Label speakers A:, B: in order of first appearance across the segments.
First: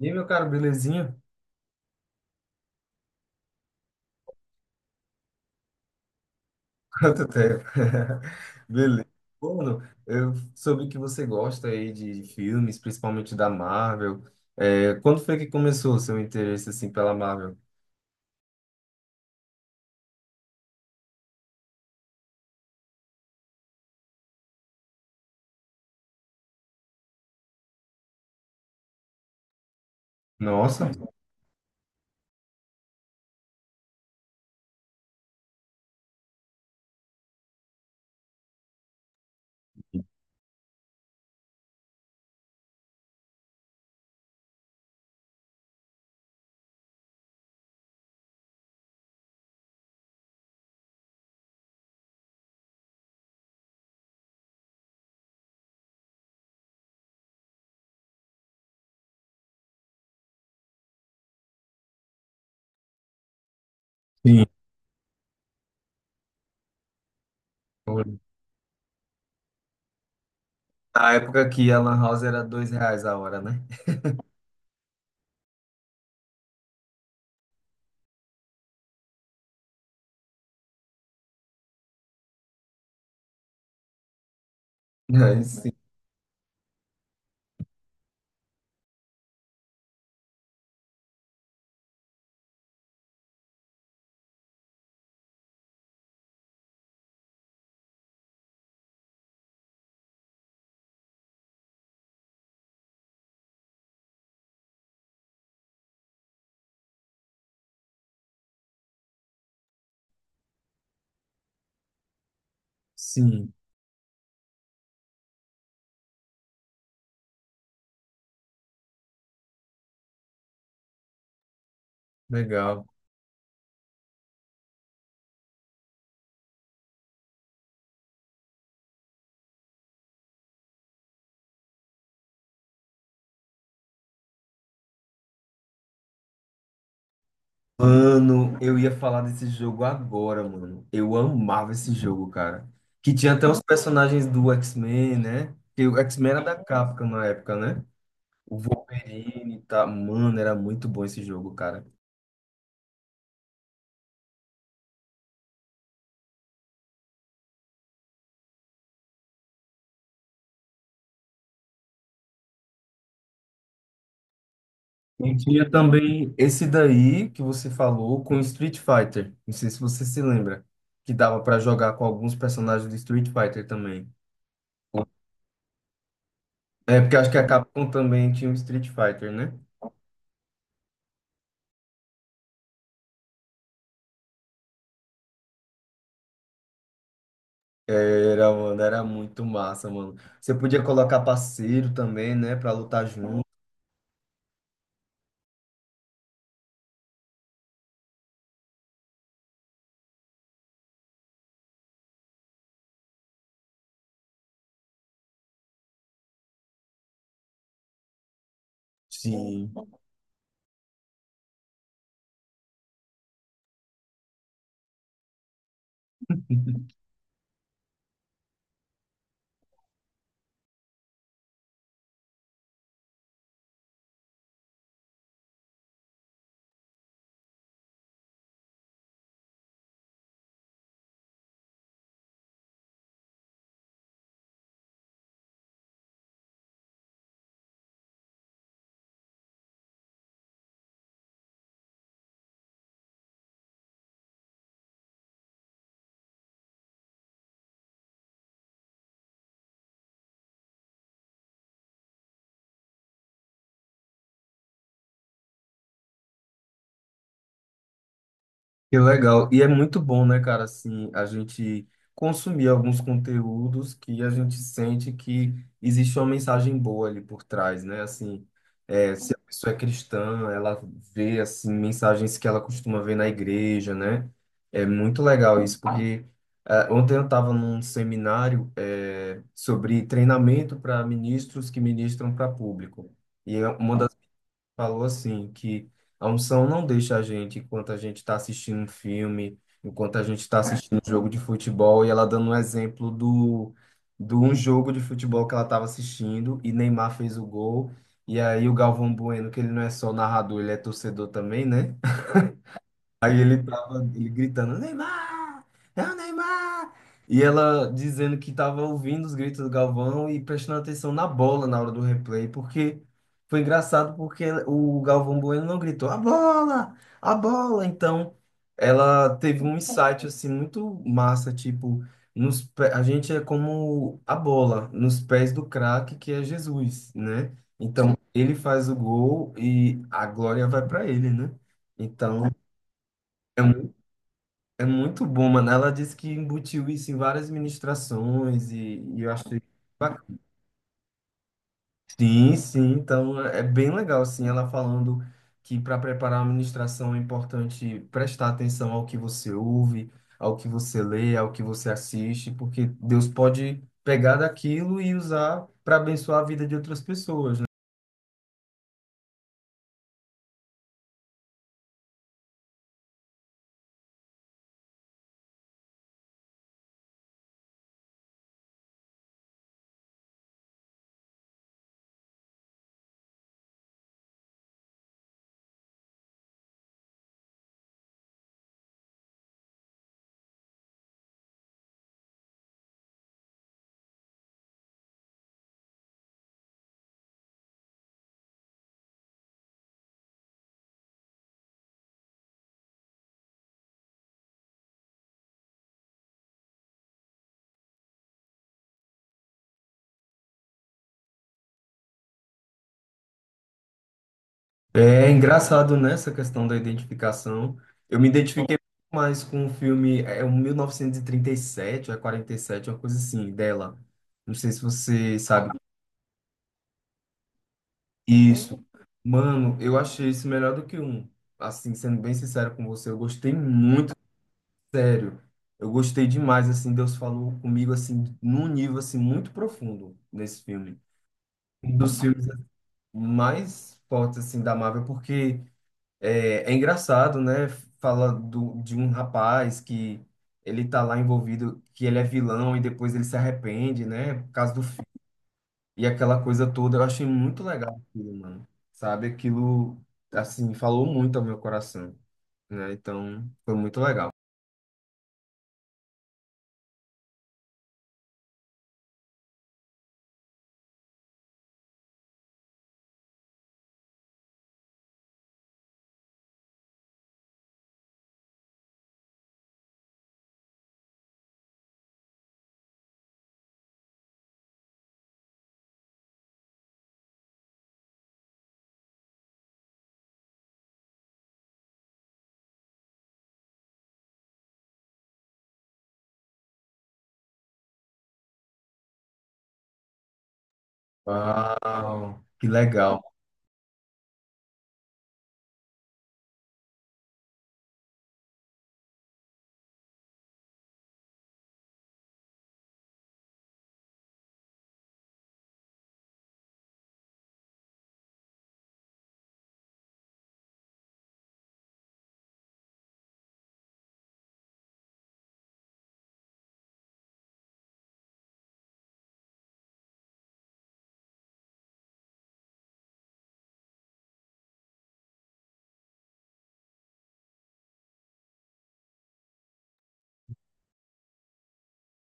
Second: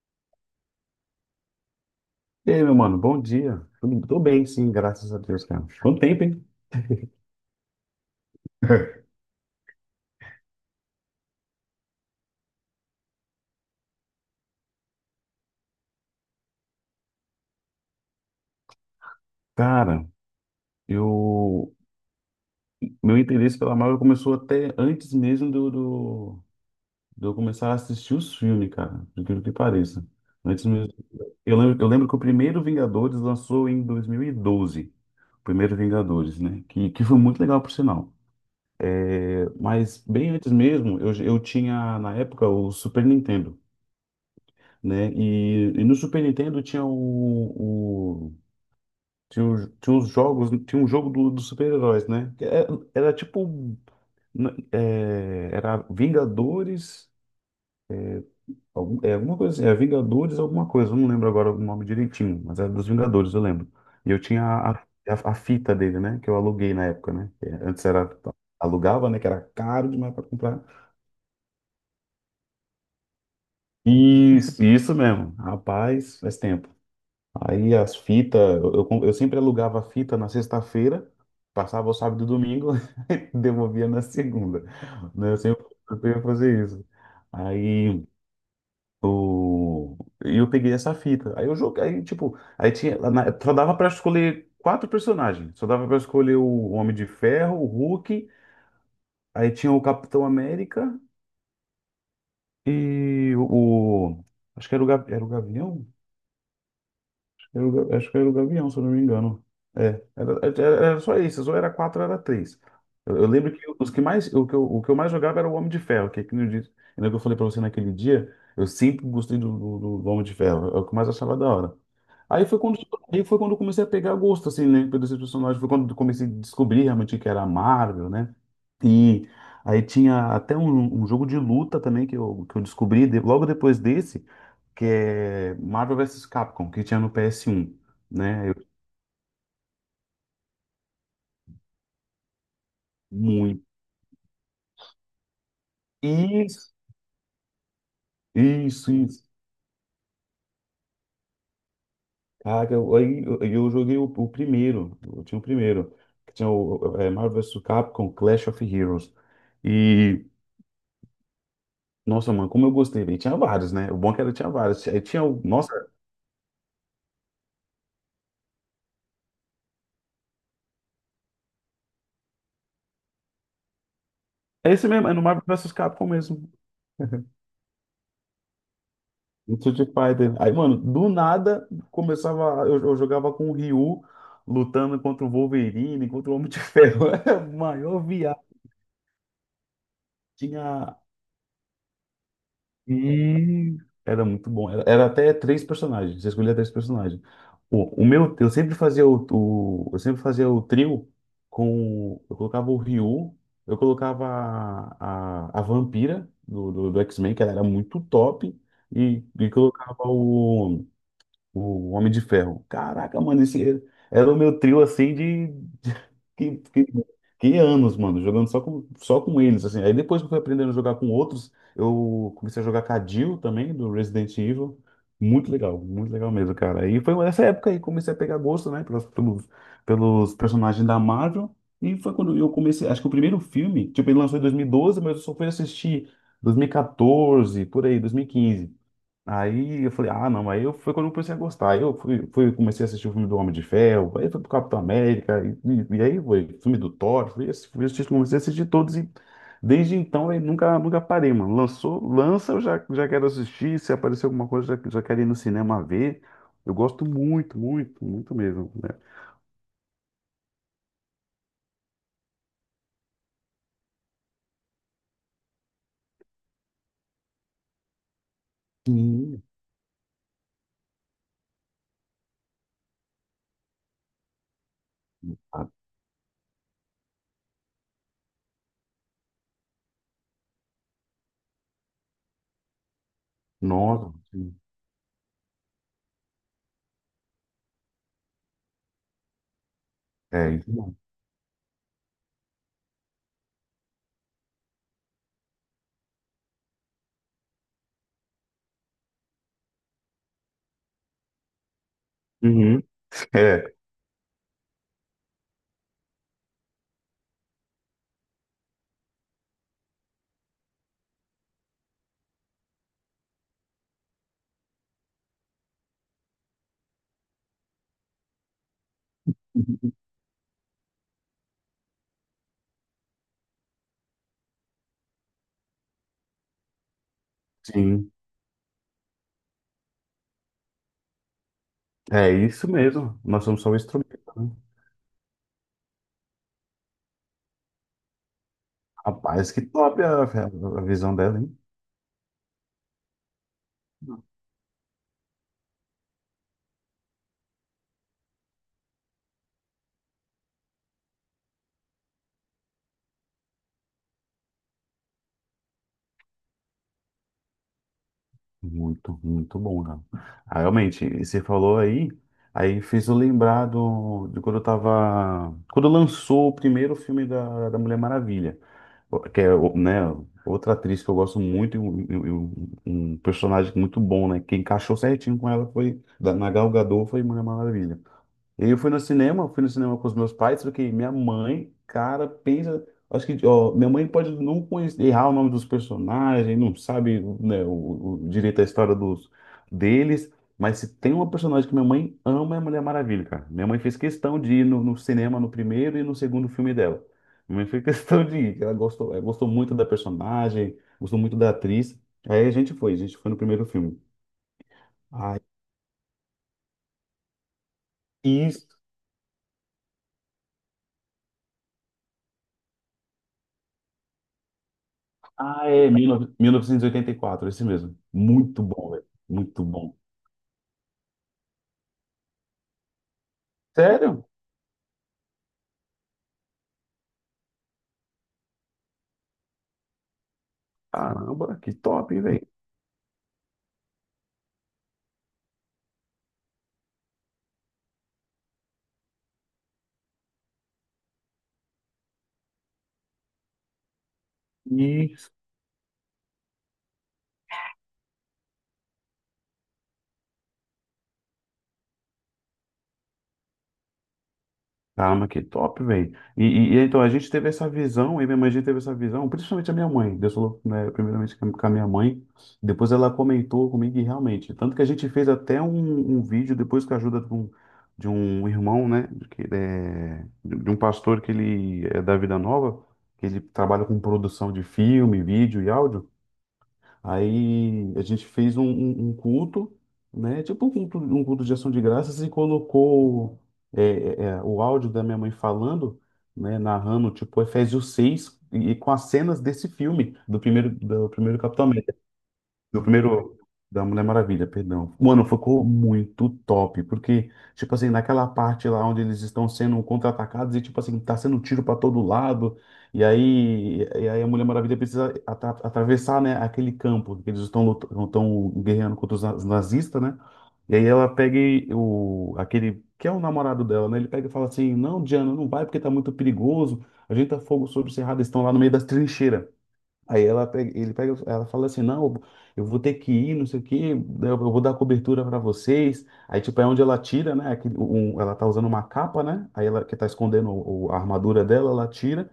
A: E aí, meu caro, belezinha?
B: E aí, meu mano, bom dia. Tô bem, sim, graças a Deus, cara. Quanto tempo, hein?
A: Quanto tempo? Beleza. Bruno, eu soube que você gosta aí de filmes, principalmente da Marvel. É, quando foi que começou o seu interesse assim pela Marvel?
B: Cara, eu... meu interesse pela Marvel começou até antes mesmo de eu começar a assistir os filmes, cara, por incrível que pareça. Antes
A: Nossa,
B: mesmo... eu lembro que o primeiro Vingadores lançou em 2012, o primeiro Vingadores, né? Que foi muito legal, por sinal. É, mas bem antes mesmo, eu tinha na época o Super Nintendo, né? E no Super Nintendo tinha uns jogos, tinha um jogo dos super-heróis, né? Era, tipo, era Vingadores, alguma coisa assim, é Vingadores alguma coisa, eu não lembro agora o nome direitinho, mas era dos Vingadores, eu lembro. E eu tinha
A: sim.
B: a fita dele, né? Que eu aluguei na época, né? Que antes era. Alugava, né? Que era caro demais pra comprar.
A: Na época que a Lan House era R$ 2 a hora, né?
B: Isso mesmo. Rapaz, faz tempo. Aí as fitas, eu sempre alugava a fita na sexta-feira, passava o sábado e domingo, e devolvia na segunda, né? Eu
A: Aí
B: sempre,
A: sim,
B: eu sempre ia fazer isso. Aí o, e eu peguei essa fita. Aí eu joguei, aí, tipo, só dava pra escolher quatro personagens. Só dava pra escolher o Homem de Ferro, o Hulk, aí tinha o Capitão América e o, o- acho que era era o Gavião? Acho que era o Gavião, se eu não me engano. Era só isso, ou era quatro, era três. Eu
A: sim,
B: lembro que o que eu mais jogava era o Homem de Ferro, que aquele dia, lembra que eu falei pra você naquele dia, eu sempre gostei do Homem de Ferro, é o que eu mais achava da hora. Aí foi quando,
A: legal.
B: aí foi quando eu comecei a pegar gosto, assim, né, pelos esses personagens. Foi quando eu comecei a descobrir realmente que era a Marvel, né? E aí tinha até um jogo de luta também que eu descobri logo depois desse, que é Marvel versus Capcom, que tinha no PS1, né? Eu,
A: Mano, eu ia falar desse jogo agora, mano. Eu amava esse jogo, cara. Que tinha até os
B: muito.
A: personagens do X-Men, né? Que o X-Men era da
B: Isso,
A: Capcom na época, né? O
B: isso, isso.
A: Wolverine, tá? Mano, era muito bom esse jogo, cara.
B: Cara, aí eu joguei o primeiro, eu tinha o primeiro, que tinha o Marvel versus Capcom Clash of Heroes. e Nossa, mano, como eu gostei, velho. Tinha vários, né? O bom é que era tinha vários. Aí tinha
A: E
B: o.
A: tinha
B: Nossa,
A: também esse daí que você falou com Street Fighter. Não sei se você se lembra. Que dava pra jogar com alguns personagens do Street Fighter também.
B: é esse mesmo, é no Marvel vs Capcom mesmo.
A: É porque acho que a Capcom também tinha o Street Fighter, né?
B: No Street Fighter. Aí, mano, do nada começava. Eu jogava com o Ryu lutando contra o Wolverine, contra o Homem de Ferro. Era a maior viagem.
A: Era, mano, era muito massa, mano. Você podia
B: Tinha
A: colocar parceiro também, né, pra lutar junto.
B: E era muito bom. Era até três personagens. Você escolhia três personagens. O meu, eu sempre fazia o trio eu colocava o Ryu, eu colocava a vampira do X-Men, que ela era muito top, e
A: Sim.
B: colocava o Homem de Ferro. Caraca, mano, esse era o meu trio, assim. Que, que, que anos, mano, jogando só com eles, assim. Aí depois que eu fui aprendendo a jogar com outros, eu comecei a jogar com a Jill também, do Resident Evil. Muito legal mesmo, cara. E foi nessa época aí que comecei a pegar gosto, né, pelos, pelos, personagens da Marvel. E foi quando eu comecei, acho que o primeiro filme, tipo, ele lançou em 2012, mas eu só fui assistir 2014, por aí, 2015. Aí eu falei, ah, não, foi quando eu comecei a gostar. Aí eu fui, comecei a assistir o filme do Homem de Ferro, aí foi pro Capitão América, e aí foi filme do Thor, fui assistir, comecei a assistir todos, e desde então eu nunca, parei, mano. Lançou, lança, eu já quero assistir, se aparecer alguma coisa, já quero ir no cinema ver. Eu gosto muito, muito, muito mesmo, né?
A: Que legal. E é muito bom, né, cara, assim, a gente consumir alguns conteúdos que a gente sente que existe uma mensagem boa ali por trás, né? Assim, se a
B: Sim.
A: pessoa é cristã, ela vê, assim, mensagens que ela costuma ver na igreja, né? É muito legal
B: Ah,
A: isso, porque ah, ontem eu estava num seminário sobre treinamento para ministros que ministram para público. E é uma
B: nossa, sim.
A: falou assim que a unção não deixa a gente enquanto a gente está assistindo um filme, enquanto a gente
B: É
A: está
B: isso mesmo.
A: assistindo um jogo de futebol, e ela dando um exemplo do de um jogo de futebol que ela estava assistindo e Neymar fez o gol. E aí o Galvão Bueno, que ele não é só narrador, ele é torcedor também, né?
B: Uhum.
A: Aí ele
B: É,
A: tava, ele gritando, Neymar! É o Neymar! E ela dizendo que tava ouvindo os gritos do Galvão e prestando atenção na bola na hora do replay, porque foi engraçado porque o Galvão Bueno não gritou, a bola! A bola! Então, ela teve um insight, assim, muito massa, tipo, nos, pé- a gente é como a bola, nos pés do craque, que é Jesus, né?
B: sim,
A: Então, ele faz o gol e a glória vai para ele, né?
B: é
A: Então...
B: isso mesmo. Nós somos só um
A: é
B: instrumento, né?
A: é muito bom, mano. Ela disse que embutiu isso em várias ministrações e eu
B: Rapaz,
A: achei
B: que top a,
A: bacana.
B: a visão dela, hein?
A: Sim, sim. Então é bem legal, assim, ela falando que para preparar uma ministração é importante prestar atenção ao que você ouve, ao que você lê, ao que você assiste, porque Deus pode pegar daquilo e usar para abençoar a vida de outras pessoas.
B: Muito, muito bom, cara. Ah, realmente, e você falou aí, fez eu lembrar de quando eu tava. Quando lançou o primeiro filme da Mulher Maravilha, né, outra atriz que eu gosto muito e um, e um personagem muito bom, né? Que encaixou certinho com ela foi, na Gal Gadot foi Mulher Maravilha. E eu fui no cinema, com os meus pais, só que minha mãe, cara, pensa. Acho que, ó, minha mãe pode não conhecer, errar o nome dos personagens, não sabe, né, o direito à história deles, mas se tem uma personagem que minha mãe ama, é a Mulher Maravilha, cara. Minha mãe fez questão de ir no cinema no primeiro e no segundo filme dela. Minha mãe fez questão de ir, que ela gostou, muito da personagem, gostou muito da atriz. Aí a gente foi no primeiro filme.
A: É engraçado nessa questão da identificação. Eu me
B: Aí
A: identifiquei muito mais com o filme, é um sete ou é 47, uma coisa assim, dela. Não sei se você
B: Ah,
A: sabe
B: 19- 1984, esse mesmo. Muito
A: isso.
B: bom, velho. Muito
A: Mano,
B: bom.
A: eu achei isso melhor do que um. Assim, sendo bem sincero com você, eu gostei muito,
B: Sério?
A: sério. Eu gostei demais, assim, Deus falou comigo, assim, num nível, assim, muito profundo nesse filme.
B: Caramba, que
A: Um
B: top,
A: dos filmes
B: velho.
A: assim, mais fortes, assim, da Marvel, porque... É, é engraçado, né? Fala do, de um rapaz que ele tá lá envolvido, que ele é vilão e depois ele se arrepende, né? Por causa do filho.
B: Isso.
A: E aquela coisa toda, eu achei muito legal aquilo, mano. Sabe? Aquilo, assim, falou muito ao meu coração, né? Então, foi muito legal.
B: Caramba, que top, velho. E então, a gente teve essa visão, eu e minha mãe, a gente teve essa visão, principalmente a minha mãe. Deus falou, né, primeiramente com a minha mãe, depois ela comentou comigo e realmente. Tanto que a gente fez até um vídeo, depois com a ajuda de um irmão, né, que ele é, de um pastor que ele é da Vida Nova, que ele trabalha com produção de filme, vídeo e áudio. Aí a gente fez um culto, né? Tipo um culto de ação de graças e colocou o áudio da minha mãe falando, né? Narrando, tipo, Efésios 6 e com as cenas desse filme, do primeiro Capitão América.
A: Uau, que
B: Meu
A: legal.
B: primeiro da Mulher Maravilha, perdão. Mano, ficou muito top, porque, tipo assim, naquela parte lá onde eles estão sendo contra-atacados e, tipo assim, tá sendo tiro pra todo lado, e aí a Mulher Maravilha precisa atravessar, né, aquele campo que eles estão estão guerreando contra os nazistas, né? E aí ela pega aquele, que é o namorado dela, né? Ele pega e fala assim, não, Diana, não vai porque tá muito perigoso, a gente tá fogo sobre o cerrado, eles estão lá no meio das trincheiras. Aí ela pega, ele pega, ela fala assim, não, eu vou ter que ir, não sei o quê, eu vou dar cobertura para vocês. Aí tipo é onde ela tira, né, ela tá usando uma capa, né? Aí ela que tá escondendo a armadura dela, ela tira.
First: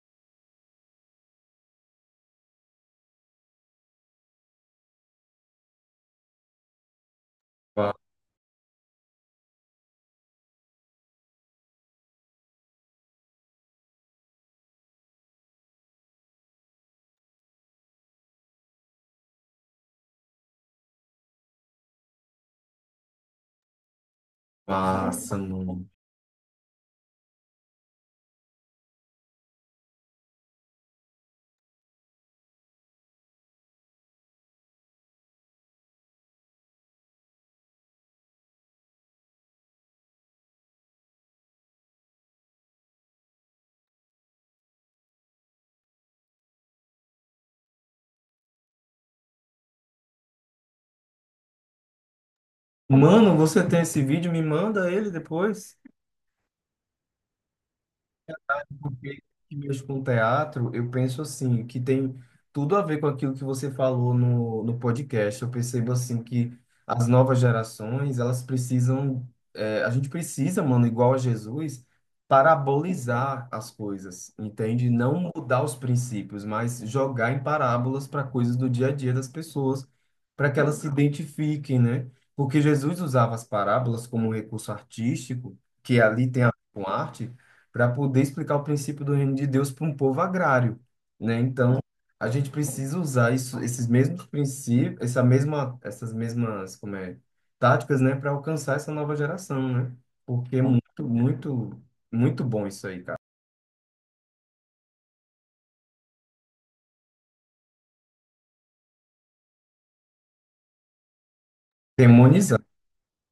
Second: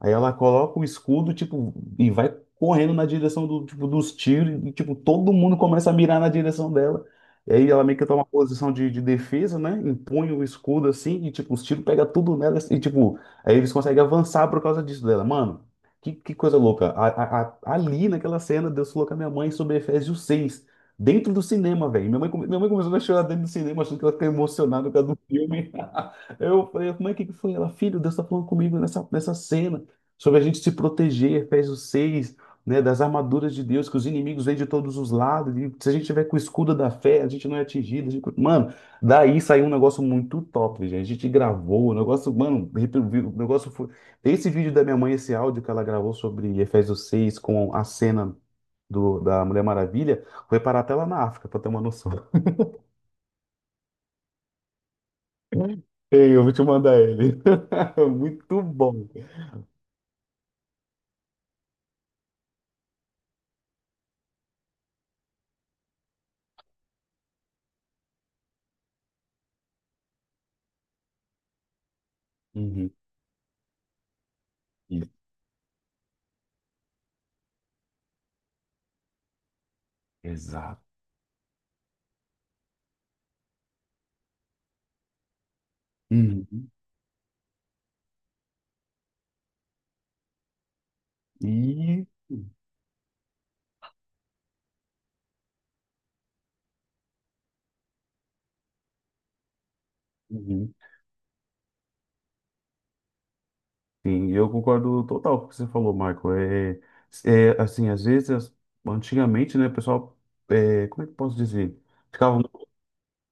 B: Aí ela coloca o escudo, tipo, e vai correndo na direção tipo, dos tiros, e, tipo, todo mundo começa a mirar na direção dela. E aí ela meio que toma uma posição de defesa, né? Impõe o escudo assim, e, tipo, os tiros pegam tudo nela, e, tipo, aí eles conseguem avançar por causa disso dela. Mano, que coisa louca. Ali naquela cena, Deus falou com a minha mãe sobre Efésios 6 dentro do cinema, velho. Minha mãe começou a chorar dentro do cinema, achando que ela ficou emocionada por causa do
A: Massa,
B: filme.
A: mano.
B: Eu falei, mãe, o que que foi? Ela, filho, Deus tá falando comigo nessa cena sobre a gente se proteger, Efésios 6, né, das armaduras de Deus, que os inimigos vêm de todos os lados, e se a gente tiver com o escudo da fé, a gente não é atingido. Mano, daí saiu um negócio muito top, gente. A gente gravou, o negócio, mano, o negócio foi. Esse vídeo da minha mãe, esse áudio que ela gravou sobre Efésios 6 com a cena. Da Mulher Maravilha, foi parar até lá na África, pra ter uma noção.
A: Mano, você tem esse vídeo? Me manda ele depois.
B: Ei, eu vou te mandar ele. Muito bom.
A: Porque mesmo com teatro, eu penso assim, que tem tudo a ver com aquilo que você falou no, no podcast. Eu percebo assim que as novas gerações, elas precisam, a gente precisa, mano, igual a Jesus,
B: Uhum.
A: parabolizar as coisas, entende? Não mudar os princípios, mas jogar em parábolas para coisas do dia a dia das pessoas, para que elas
B: Exato.
A: se identifiquem, né? Porque Jesus usava as parábolas como um recurso artístico, que ali tem a ver
B: Uhum.
A: com arte para poder explicar o princípio do reino de Deus para um povo agrário, né? Então,
B: E
A: a gente precisa usar isso, esses mesmos princípios, essa mesma, essas mesmas, como é, táticas, né, para alcançar essa nova geração, né? Porque é
B: Uhum.
A: muito, muito, muito bom isso aí, cara.
B: Sim, eu concordo total com o que você falou, Marco. É assim, às vezes, antigamente, né, o pessoal, como é que eu posso dizer? Ficava
A: Demonizar.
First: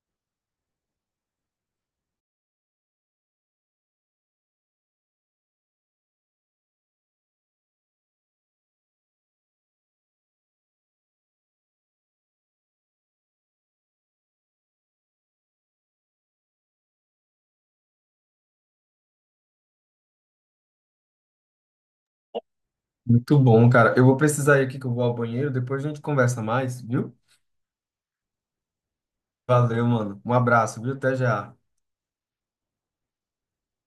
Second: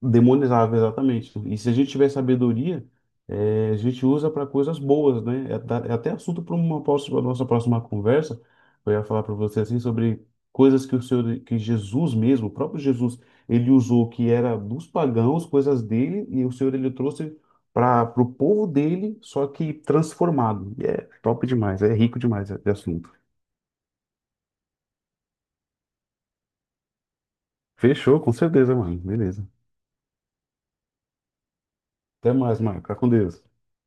B: demonizável, exatamente. E se a gente tiver sabedoria, a gente usa para coisas boas, né? É até assunto para uma próxima, nossa próxima conversa. Eu ia falar para você assim sobre coisas que o Senhor, que Jesus mesmo, o próprio Jesus, ele usou que era dos pagãos, coisas dele, e o Senhor ele trouxe para o povo dele, só que transformado. E é top demais, é rico demais de assunto.
A: Muito bom, cara. Eu vou precisar ir aqui que eu vou ao banheiro, depois a gente conversa mais, viu?
B: Fechou, com certeza, mano. Beleza.
A: Valeu, mano. Um abraço, viu? Até já.
B: Até mais, Marco. Fica com Deus.